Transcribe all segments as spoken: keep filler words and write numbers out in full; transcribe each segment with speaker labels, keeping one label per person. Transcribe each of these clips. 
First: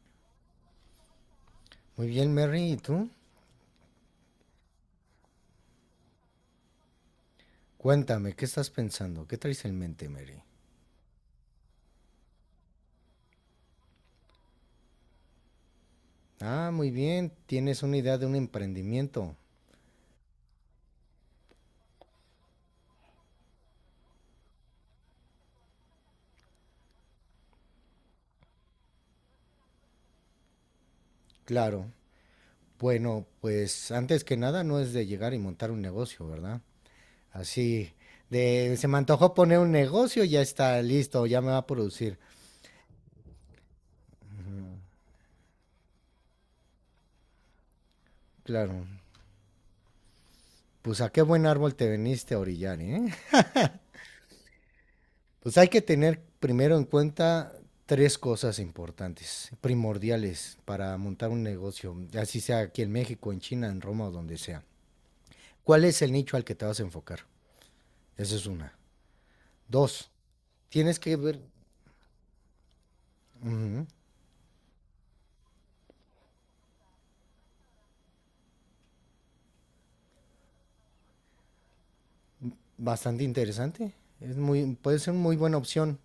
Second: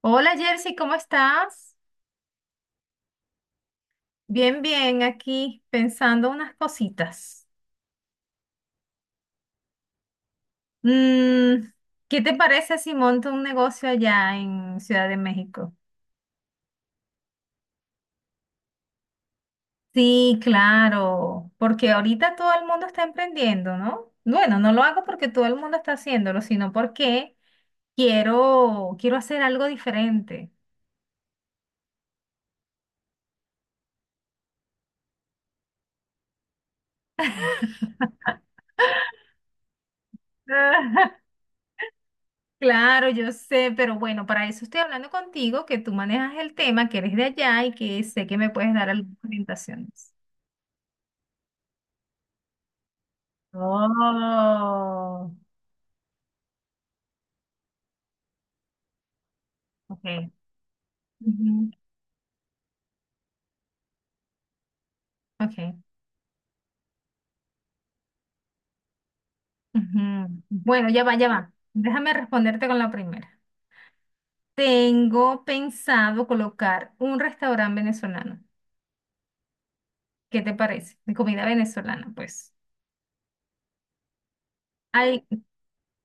Speaker 1: Hola Jersey, ¿cómo estás?
Speaker 2: Muy bien, Mary, ¿y tú?
Speaker 1: Bien, bien, aquí pensando unas cositas.
Speaker 2: Cuéntame, ¿qué estás pensando? ¿Qué traes en mente, Mary?
Speaker 1: Mm, ¿qué te parece si monto un negocio allá en Ciudad de México?
Speaker 2: Ah, muy bien, tienes una idea de un emprendimiento.
Speaker 1: Sí, claro, porque ahorita todo el mundo está emprendiendo, ¿no? Bueno, no lo hago porque todo el mundo está haciéndolo, sino porque quiero, quiero hacer algo diferente.
Speaker 2: Claro. Bueno, pues antes que nada no es de llegar y montar un negocio, ¿verdad? Así de se me antojó poner un negocio, ya está listo, ya me va a producir.
Speaker 1: Claro, yo sé, pero bueno, para eso estoy hablando contigo, que tú manejas el tema, que eres de allá y que sé que me puedes
Speaker 2: Claro.
Speaker 1: dar algunas orientaciones.
Speaker 2: Pues a qué buen árbol te veniste a orillar, ¿eh?
Speaker 1: Oh,
Speaker 2: Pues hay que tener primero en cuenta tres cosas importantes,
Speaker 1: ok.
Speaker 2: primordiales para montar un
Speaker 1: Ujú,
Speaker 2: negocio, así sea aquí en México, en China, en Roma o donde sea.
Speaker 1: ok,
Speaker 2: ¿Cuál es el nicho al que te vas a enfocar? Esa es una. Dos,
Speaker 1: ujú. Bueno,
Speaker 2: tienes
Speaker 1: ya
Speaker 2: que
Speaker 1: va, ya
Speaker 2: ver,
Speaker 1: va. Déjame responderte con la primera.
Speaker 2: ujú,
Speaker 1: Tengo pensado colocar un restaurante venezolano. ¿Qué te parece? De comida venezolana, pues.
Speaker 2: bastante interesante, es muy, puede ser una
Speaker 1: Hay,
Speaker 2: muy buena opción.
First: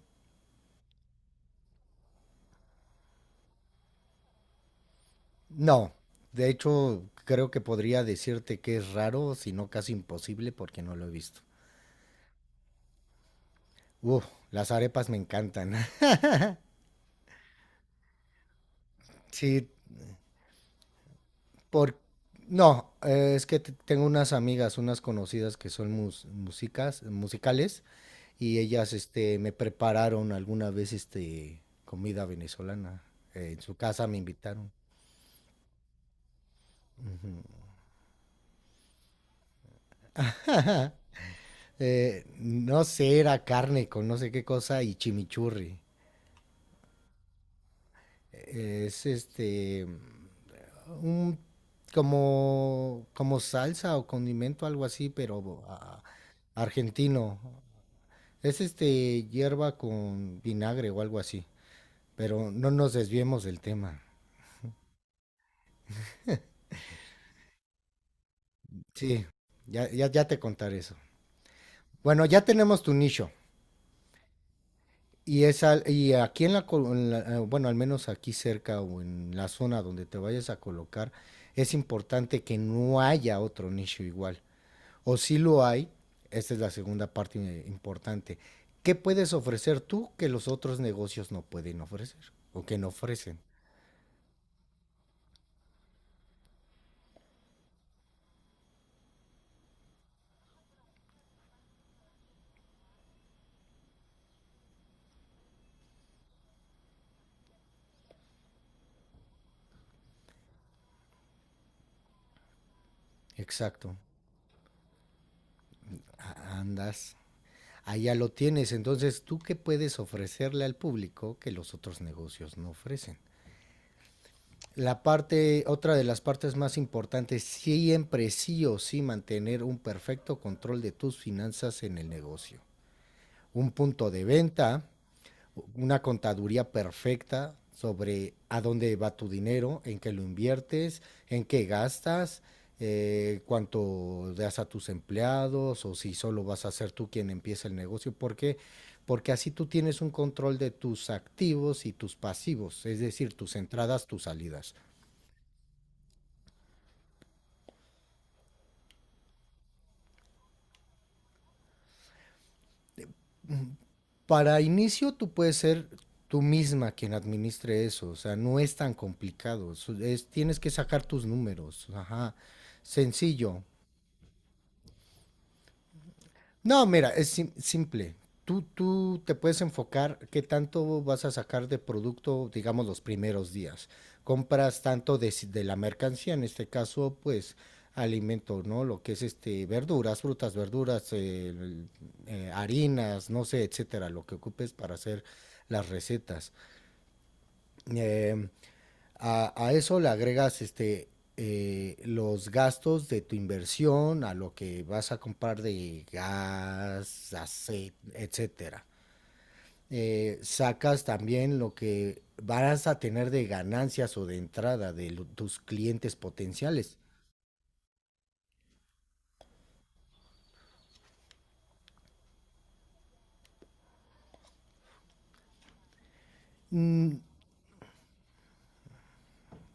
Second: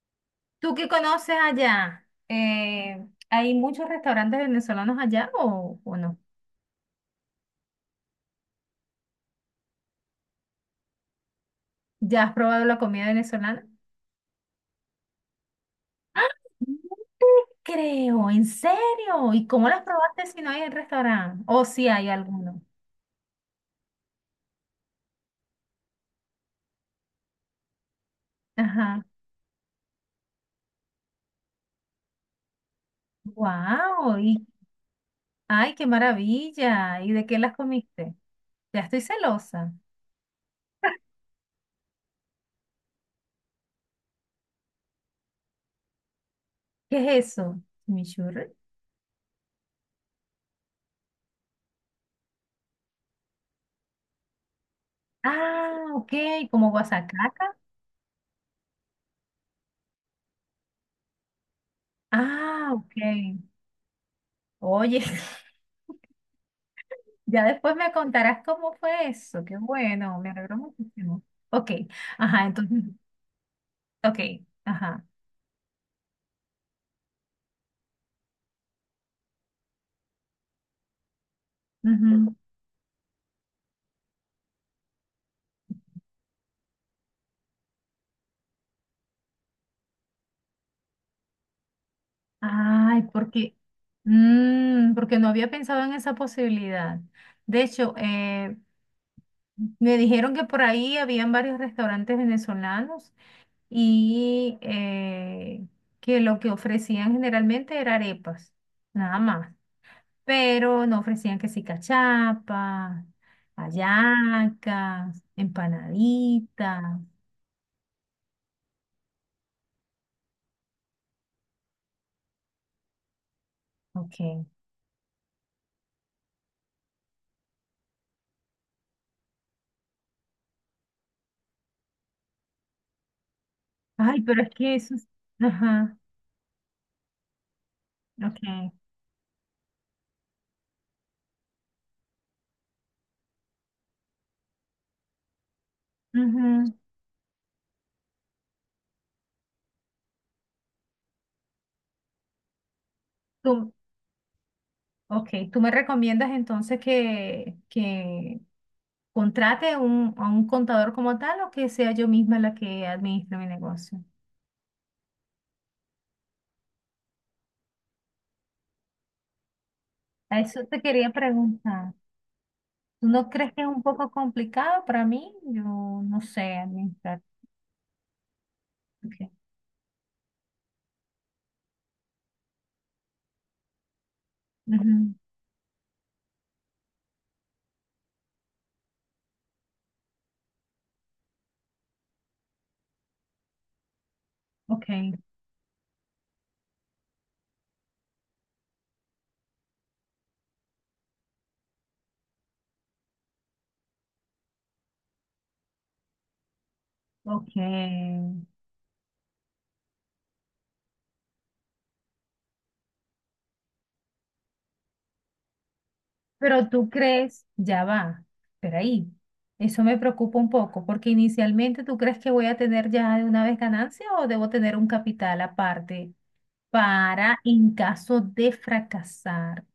Speaker 1: ¿tú qué conoces allá? Eh, ¿hay muchos restaurantes venezolanos allá o,
Speaker 2: No,
Speaker 1: o no?
Speaker 2: de hecho creo que podría decirte que es raro, si no casi imposible, porque no lo he visto.
Speaker 1: ¿Ya has probado la comida venezolana?
Speaker 2: Uf, las arepas me encantan.
Speaker 1: ¡Ah! No te Creo, ¿en serio? ¿Y
Speaker 2: Sí,
Speaker 1: cómo las probaste si no hay en restaurante? O si
Speaker 2: por,
Speaker 1: hay alguno.
Speaker 2: no, eh, es que t- tengo unas amigas, unas conocidas que son mus- músicas, musicales, y ellas,
Speaker 1: Ajá.
Speaker 2: este, me prepararon alguna vez, este, comida venezolana. Eh, en su casa
Speaker 1: Wow,
Speaker 2: me
Speaker 1: y
Speaker 2: invitaron.
Speaker 1: ay, qué maravilla. ¿Y de qué las comiste? Ya estoy celosa.
Speaker 2: Eh, no sé, era carne con no sé qué cosa y chimichurri.
Speaker 1: ¿Qué es eso? ¿Chimichurri?
Speaker 2: Eh, Es este, un como como salsa o condimento algo así, pero
Speaker 1: Ah,
Speaker 2: ah,
Speaker 1: ok, como
Speaker 2: argentino.
Speaker 1: guasacaca.
Speaker 2: Es este hierba con vinagre o algo así. Pero no
Speaker 1: Ah,
Speaker 2: nos
Speaker 1: ok.
Speaker 2: desviemos del tema.
Speaker 1: Oye, ya después me contarás cómo fue
Speaker 2: Sí,
Speaker 1: eso. Qué
Speaker 2: ya, ya,
Speaker 1: bueno,
Speaker 2: ya
Speaker 1: me
Speaker 2: te
Speaker 1: alegró
Speaker 2: contaré eso.
Speaker 1: muchísimo. Ok,
Speaker 2: Bueno, ya
Speaker 1: ajá,
Speaker 2: tenemos
Speaker 1: entonces,
Speaker 2: tu nicho.
Speaker 1: ok, ajá.
Speaker 2: Y, es al- y aquí en la, col- en la- eh, bueno, al menos aquí cerca o en la zona donde te vayas a colocar, es
Speaker 1: Ujú.
Speaker 2: importante que no haya otro nicho igual. O si lo hay, esta es la segunda parte eh, importante. ¿Qué puedes ofrecer tú que los otros negocios no pueden ofrecer o que no
Speaker 1: Ay,
Speaker 2: ofrecen?
Speaker 1: porque, mm, porque no había pensado en esa posibilidad. De hecho, eh, me dijeron que por ahí habían varios restaurantes venezolanos y eh, que lo que ofrecían generalmente era arepas, nada más. Pero no ofrecían que sí cachapas,
Speaker 2: Exacto.
Speaker 1: hallacas,
Speaker 2: A-
Speaker 1: empanaditas.
Speaker 2: Andas allá lo tienes. Entonces, ¿tú qué puedes ofrecerle al público que los otros negocios no ofrecen?
Speaker 1: Ok.
Speaker 2: La parte, otra de las partes más importantes, siempre sí o sí mantener un perfecto control de tus finanzas en el negocio. Un punto
Speaker 1: Ay,
Speaker 2: de
Speaker 1: pero es que
Speaker 2: venta,
Speaker 1: eso es... Ajá,
Speaker 2: una contaduría perfecta sobre a
Speaker 1: ok.
Speaker 2: dónde va tu dinero, en qué lo inviertes, en qué gastas, eh, cuánto das a tus empleados o si solo vas
Speaker 1: Ujú.
Speaker 2: a ser tú quien empieza el negocio. ¿Por qué? Porque así tú tienes un control de tus activos y tus pasivos, es decir, tus
Speaker 1: Tú-
Speaker 2: entradas, tus salidas.
Speaker 1: Ok, tú me recomiendas entonces que, que contrate un, a un contador como tal o que sea yo misma la que administre mi negocio.
Speaker 2: Para inicio tú puedes ser tú misma quien administre eso, o sea, no es tan complicado, es- es-
Speaker 1: A
Speaker 2: tienes
Speaker 1: eso
Speaker 2: que
Speaker 1: te
Speaker 2: sacar
Speaker 1: quería
Speaker 2: tus números,
Speaker 1: preguntar.
Speaker 2: ajá.
Speaker 1: ¿Tú no crees que
Speaker 2: Sencillo,
Speaker 1: es un poco complicado para mí? Yo no sé
Speaker 2: no, mira,
Speaker 1: administrar.
Speaker 2: es sim- simple. Tú, tú
Speaker 1: Ok,
Speaker 2: te puedes enfocar qué tanto vas a sacar de producto, digamos, los primeros días. Compras
Speaker 1: ujú,
Speaker 2: tanto de, si- de la mercancía, en este caso, pues alimento, ¿no? Lo que es este, verduras, frutas, verduras, eh, el- eh, harinas, no sé, etcétera, lo que ocupes para
Speaker 1: ok,
Speaker 2: hacer las recetas. Em, a, a eso le agregas este, eh, los gastos de tu inversión, a lo que vas a comprar de gas,
Speaker 1: ok.
Speaker 2: aceite, etcétera. Eh, sacas también lo que vas a tener de ganancias o de entrada de lo- tus clientes
Speaker 1: Pero tú
Speaker 2: potenciales.
Speaker 1: crees, ya va, pero ahí, eso me preocupa un poco, porque inicialmente tú crees que voy a tener ya de una vez ganancia o debo tener un capital aparte
Speaker 2: Mm,
Speaker 1: para en caso de fracasar.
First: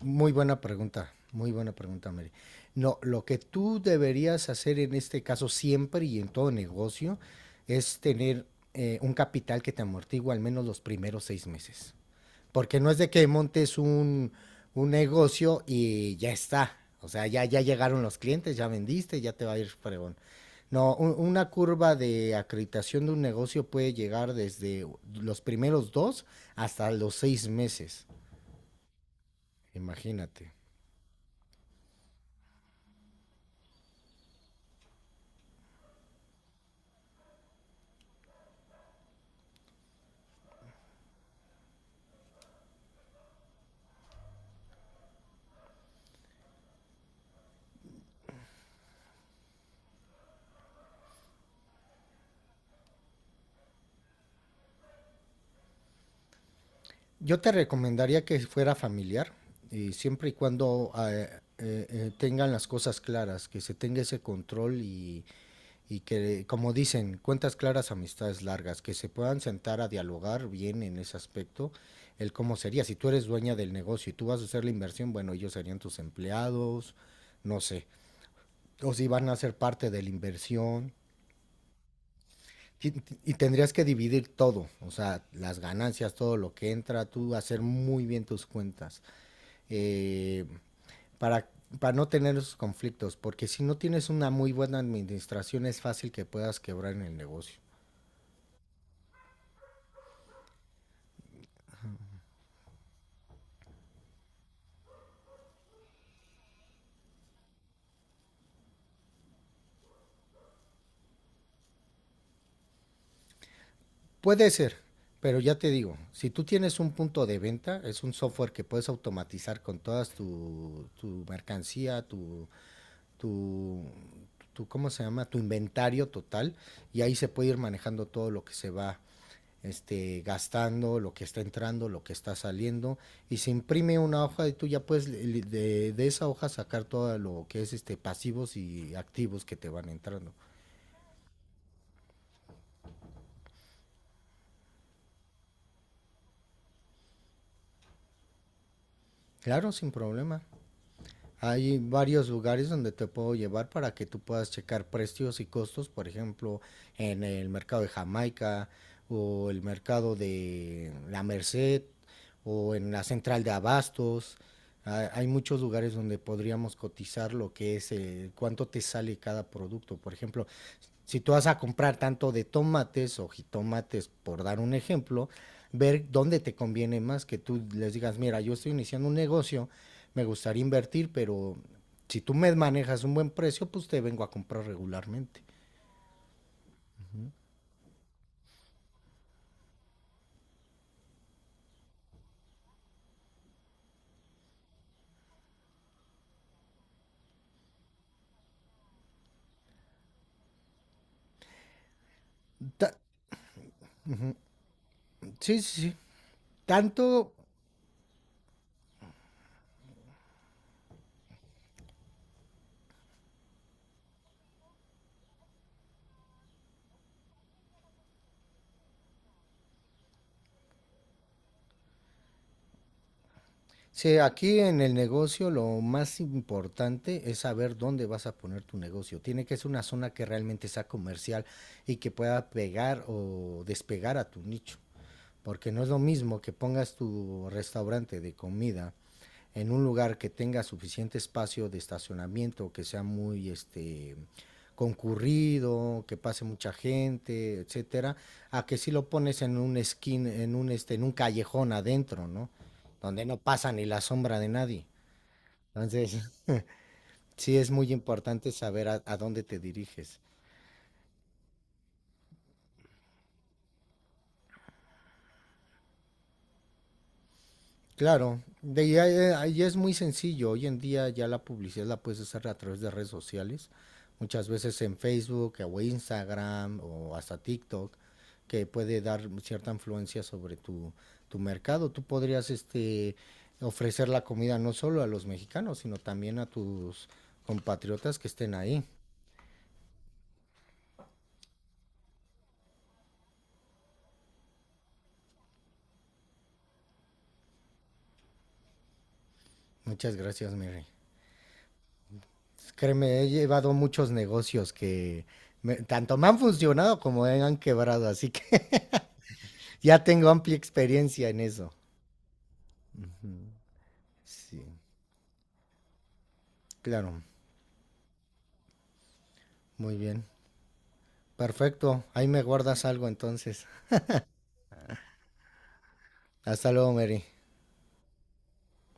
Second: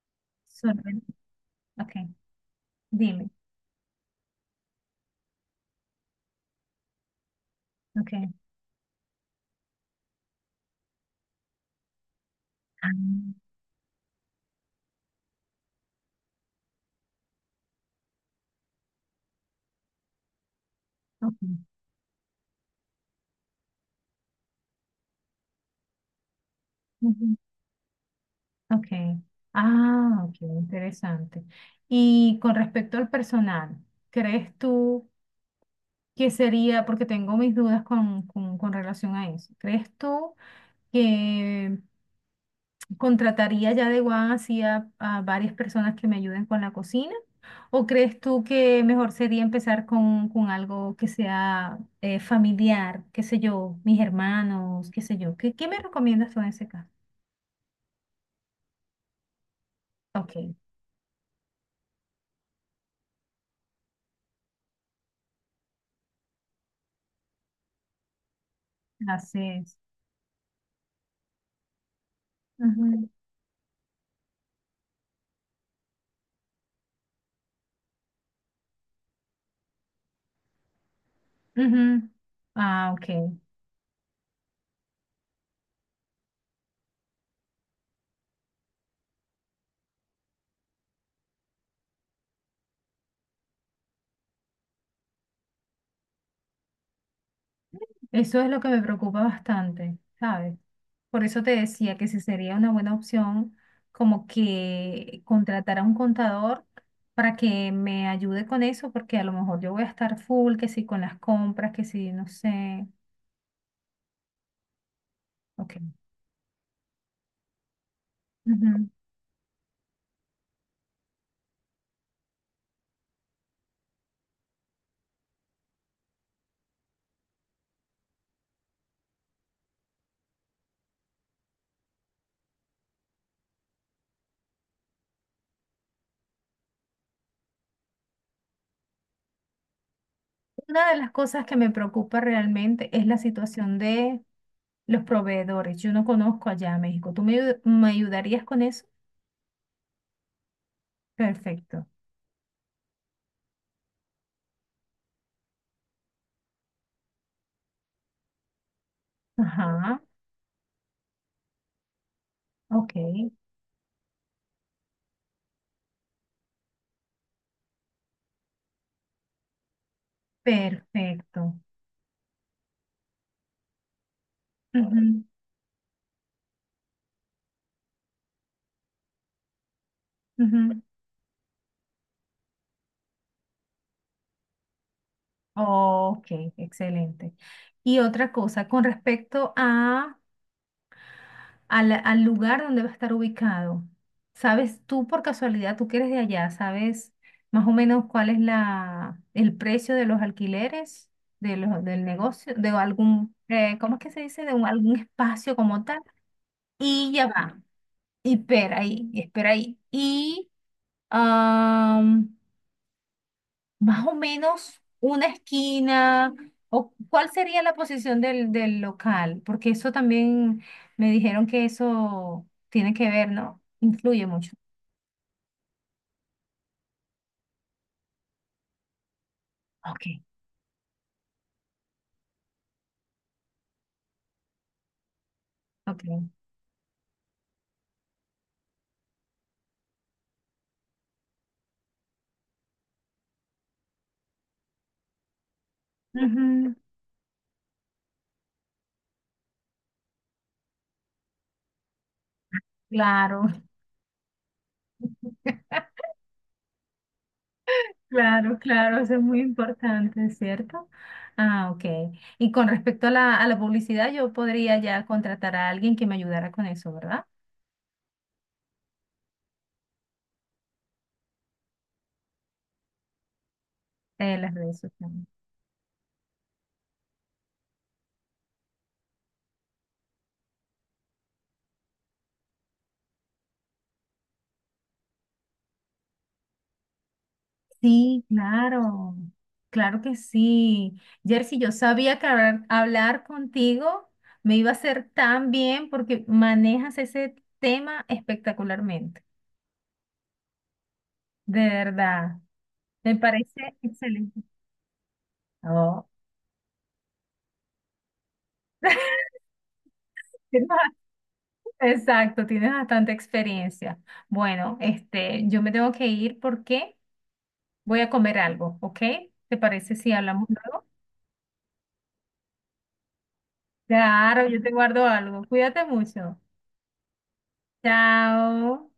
Speaker 2: muy buena
Speaker 1: Solven-
Speaker 2: pregunta, muy buena
Speaker 1: Ok,
Speaker 2: pregunta, Mary. No, lo
Speaker 1: dime.
Speaker 2: que tú deberías hacer en este caso siempre y en todo negocio es
Speaker 1: Ok.
Speaker 2: tener eh, un capital que te amortigua al menos los primeros seis meses. Porque
Speaker 1: Ah,
Speaker 2: no es de que montes un, un negocio y ya está. O sea, ya, ya llegaron los clientes, ya vendiste, ya te va a ir fregón. No, un- una
Speaker 1: ok.
Speaker 2: curva de acreditación de un negocio puede llegar desde los primeros dos hasta los
Speaker 1: Ujú.
Speaker 2: seis meses.
Speaker 1: Ok. Ah, ok,
Speaker 2: Imagínate.
Speaker 1: interesante. Y con respecto al personal, ¿crees tú que sería, porque tengo mis dudas con, con, con relación a eso, ¿crees tú? Que contrataría ya de One así a, a varias personas que me ayuden con la cocina? ¿O crees tú que mejor sería empezar con, con algo que sea eh, familiar, qué sé yo, mis hermanos, qué sé yo? ¿Qué, qué me recomiendas tú en ese caso?
Speaker 2: Yo te recomendaría que fuera familiar, y siempre y
Speaker 1: Ok,
Speaker 2: cuando eh, eh, eh, tengan las cosas claras, que se tenga ese control y, y que, como dicen, cuentas claras, amistades largas, que se puedan
Speaker 1: haces.
Speaker 2: sentar a dialogar bien en ese aspecto, el cómo sería. Si tú
Speaker 1: Ujú,
Speaker 2: eres dueña del negocio y tú vas a hacer la inversión, bueno, ellos serían tus empleados, no sé, o si van a ser parte de la inversión.
Speaker 1: ujú.
Speaker 2: Y,
Speaker 1: Ah, ok.
Speaker 2: y tendrías que dividir todo, o sea, las ganancias, todo lo que entra, tú hacer muy bien tus cuentas. eh, para, para no tener esos conflictos, porque si no tienes una muy buena administración es fácil que puedas quebrar en el negocio.
Speaker 1: Eso es lo que me preocupa bastante, ¿sabes? Por eso te decía que si sería una buena opción como que contratar a un contador para que me ayude con eso, porque a lo mejor yo voy a estar full, que si con las compras, que si no sé.
Speaker 2: Puede ser, pero ya te
Speaker 1: Ok.
Speaker 2: digo, si tú tienes un punto de venta, es un software que puedes
Speaker 1: Ujú.
Speaker 2: automatizar con todas tu, tu mercancía, tu, tu, tu, ¿cómo se llama? Tu inventario total, y ahí se puede ir manejando todo lo que se va este, gastando, lo que está entrando, lo que está saliendo, y se imprime una hoja y tú ya puedes de, de esa hoja sacar todo lo que es este, pasivos y activos que te van entrando.
Speaker 1: Una de las cosas que me preocupa realmente es la situación de los proveedores. Yo no conozco allá a México. ¿Tú me, ayu- me ayudarías con eso?
Speaker 2: Claro, sin problema. Hay
Speaker 1: Perfecto.
Speaker 2: varios lugares donde te puedo llevar para que tú puedas checar precios y costos, por ejemplo, en el mercado de Jamaica o el
Speaker 1: Ajá.
Speaker 2: mercado de La Merced o en
Speaker 1: Ok.
Speaker 2: la central de abastos. Ha- Hay muchos lugares donde podríamos cotizar lo que es eh, cuánto te sale cada producto. Por ejemplo, si tú vas a
Speaker 1: Perfecto.
Speaker 2: comprar tanto de tomates o jitomates, por dar un
Speaker 1: Ujú,
Speaker 2: ejemplo, ver dónde te conviene más que tú les digas, mira, yo estoy iniciando un negocio, me gustaría
Speaker 1: ujú.
Speaker 2: invertir, pero si tú me manejas un buen precio, pues te vengo a comprar regularmente.
Speaker 1: Ok, excelente. Y otra cosa, con respecto a, al, al lugar donde va a estar ubicado, ¿sabes tú por casualidad, tú que eres de allá, sabes más o menos cuál es la, el precio de los alquileres de los, del negocio, de
Speaker 2: Ta-
Speaker 1: algún, eh, ¿cómo es que se dice? De un, algún espacio
Speaker 2: sí, sí,
Speaker 1: como
Speaker 2: sí.
Speaker 1: tal. Y ya
Speaker 2: Tanto,
Speaker 1: va, y espera ahí, y espera ahí. Y más o menos una esquina, o cuál sería la posición del, del local, porque eso también me dijeron que eso tiene que ver, ¿no?
Speaker 2: sí,
Speaker 1: Influye mucho.
Speaker 2: aquí en el negocio lo más importante es saber dónde vas a poner tu negocio. Tiene que ser una
Speaker 1: Ok,
Speaker 2: zona que realmente sea comercial y que pueda pegar o despegar a tu nicho. Porque no es lo
Speaker 1: ok.
Speaker 2: mismo que pongas tu restaurante de comida en un lugar que tenga suficiente espacio de estacionamiento, que sea muy este concurrido, que pase mucha
Speaker 1: Ujú,
Speaker 2: gente, etcétera, a que si lo pones en un skin, en un este, en un callejón adentro, ¿no? Donde no
Speaker 1: claro,
Speaker 2: pasa ni la sombra de nadie. Entonces, sí es muy importante
Speaker 1: claro,
Speaker 2: saber
Speaker 1: claro,
Speaker 2: a,
Speaker 1: eso
Speaker 2: a
Speaker 1: es muy
Speaker 2: dónde te diriges.
Speaker 1: importante, ¿cierto? Ah, ok. Y con respecto a la, a la publicidad, yo podría ya contratar a alguien que me ayudara con eso, ¿verdad?
Speaker 2: Claro, de ahí, a- ahí es muy sencillo. Hoy en día ya la publicidad la puedes hacer a través de redes sociales,
Speaker 1: Eh,
Speaker 2: muchas
Speaker 1: las
Speaker 2: veces
Speaker 1: redes
Speaker 2: en
Speaker 1: sociales.
Speaker 2: Facebook o Instagram o hasta TikTok, que puede dar cierta influencia sobre tu, tu mercado. Tú podrías este, ofrecer la comida no solo a los mexicanos, sino también a tus compatriotas
Speaker 1: Sí,
Speaker 2: que estén ahí.
Speaker 1: claro, claro que sí. Jersey, yo sabía que hablar, hablar contigo me iba a hacer tan bien porque manejas ese tema espectacularmente,
Speaker 2: Muchas gracias, Mary.
Speaker 1: de verdad. Me
Speaker 2: Créeme, he llevado
Speaker 1: parece
Speaker 2: muchos
Speaker 1: excelente.
Speaker 2: negocios que me-
Speaker 1: Oh,
Speaker 2: tanto me han funcionado como me han quebrado, así que ya tengo amplia
Speaker 1: tienes bast-
Speaker 2: experiencia en eso.
Speaker 1: Exacto, tienes bastante experiencia.
Speaker 2: Sí,
Speaker 1: Bueno, este, yo me tengo que ir porque
Speaker 2: claro.
Speaker 1: voy a comer algo, ¿ok? ¿Te
Speaker 2: Muy
Speaker 1: parece si
Speaker 2: bien.
Speaker 1: hablamos luego?
Speaker 2: Perfecto. Ahí me guardas algo entonces.
Speaker 1: Claro, yo te guardo algo. Cuídate mucho.
Speaker 2: Hasta luego, Mary.
Speaker 1: Chao.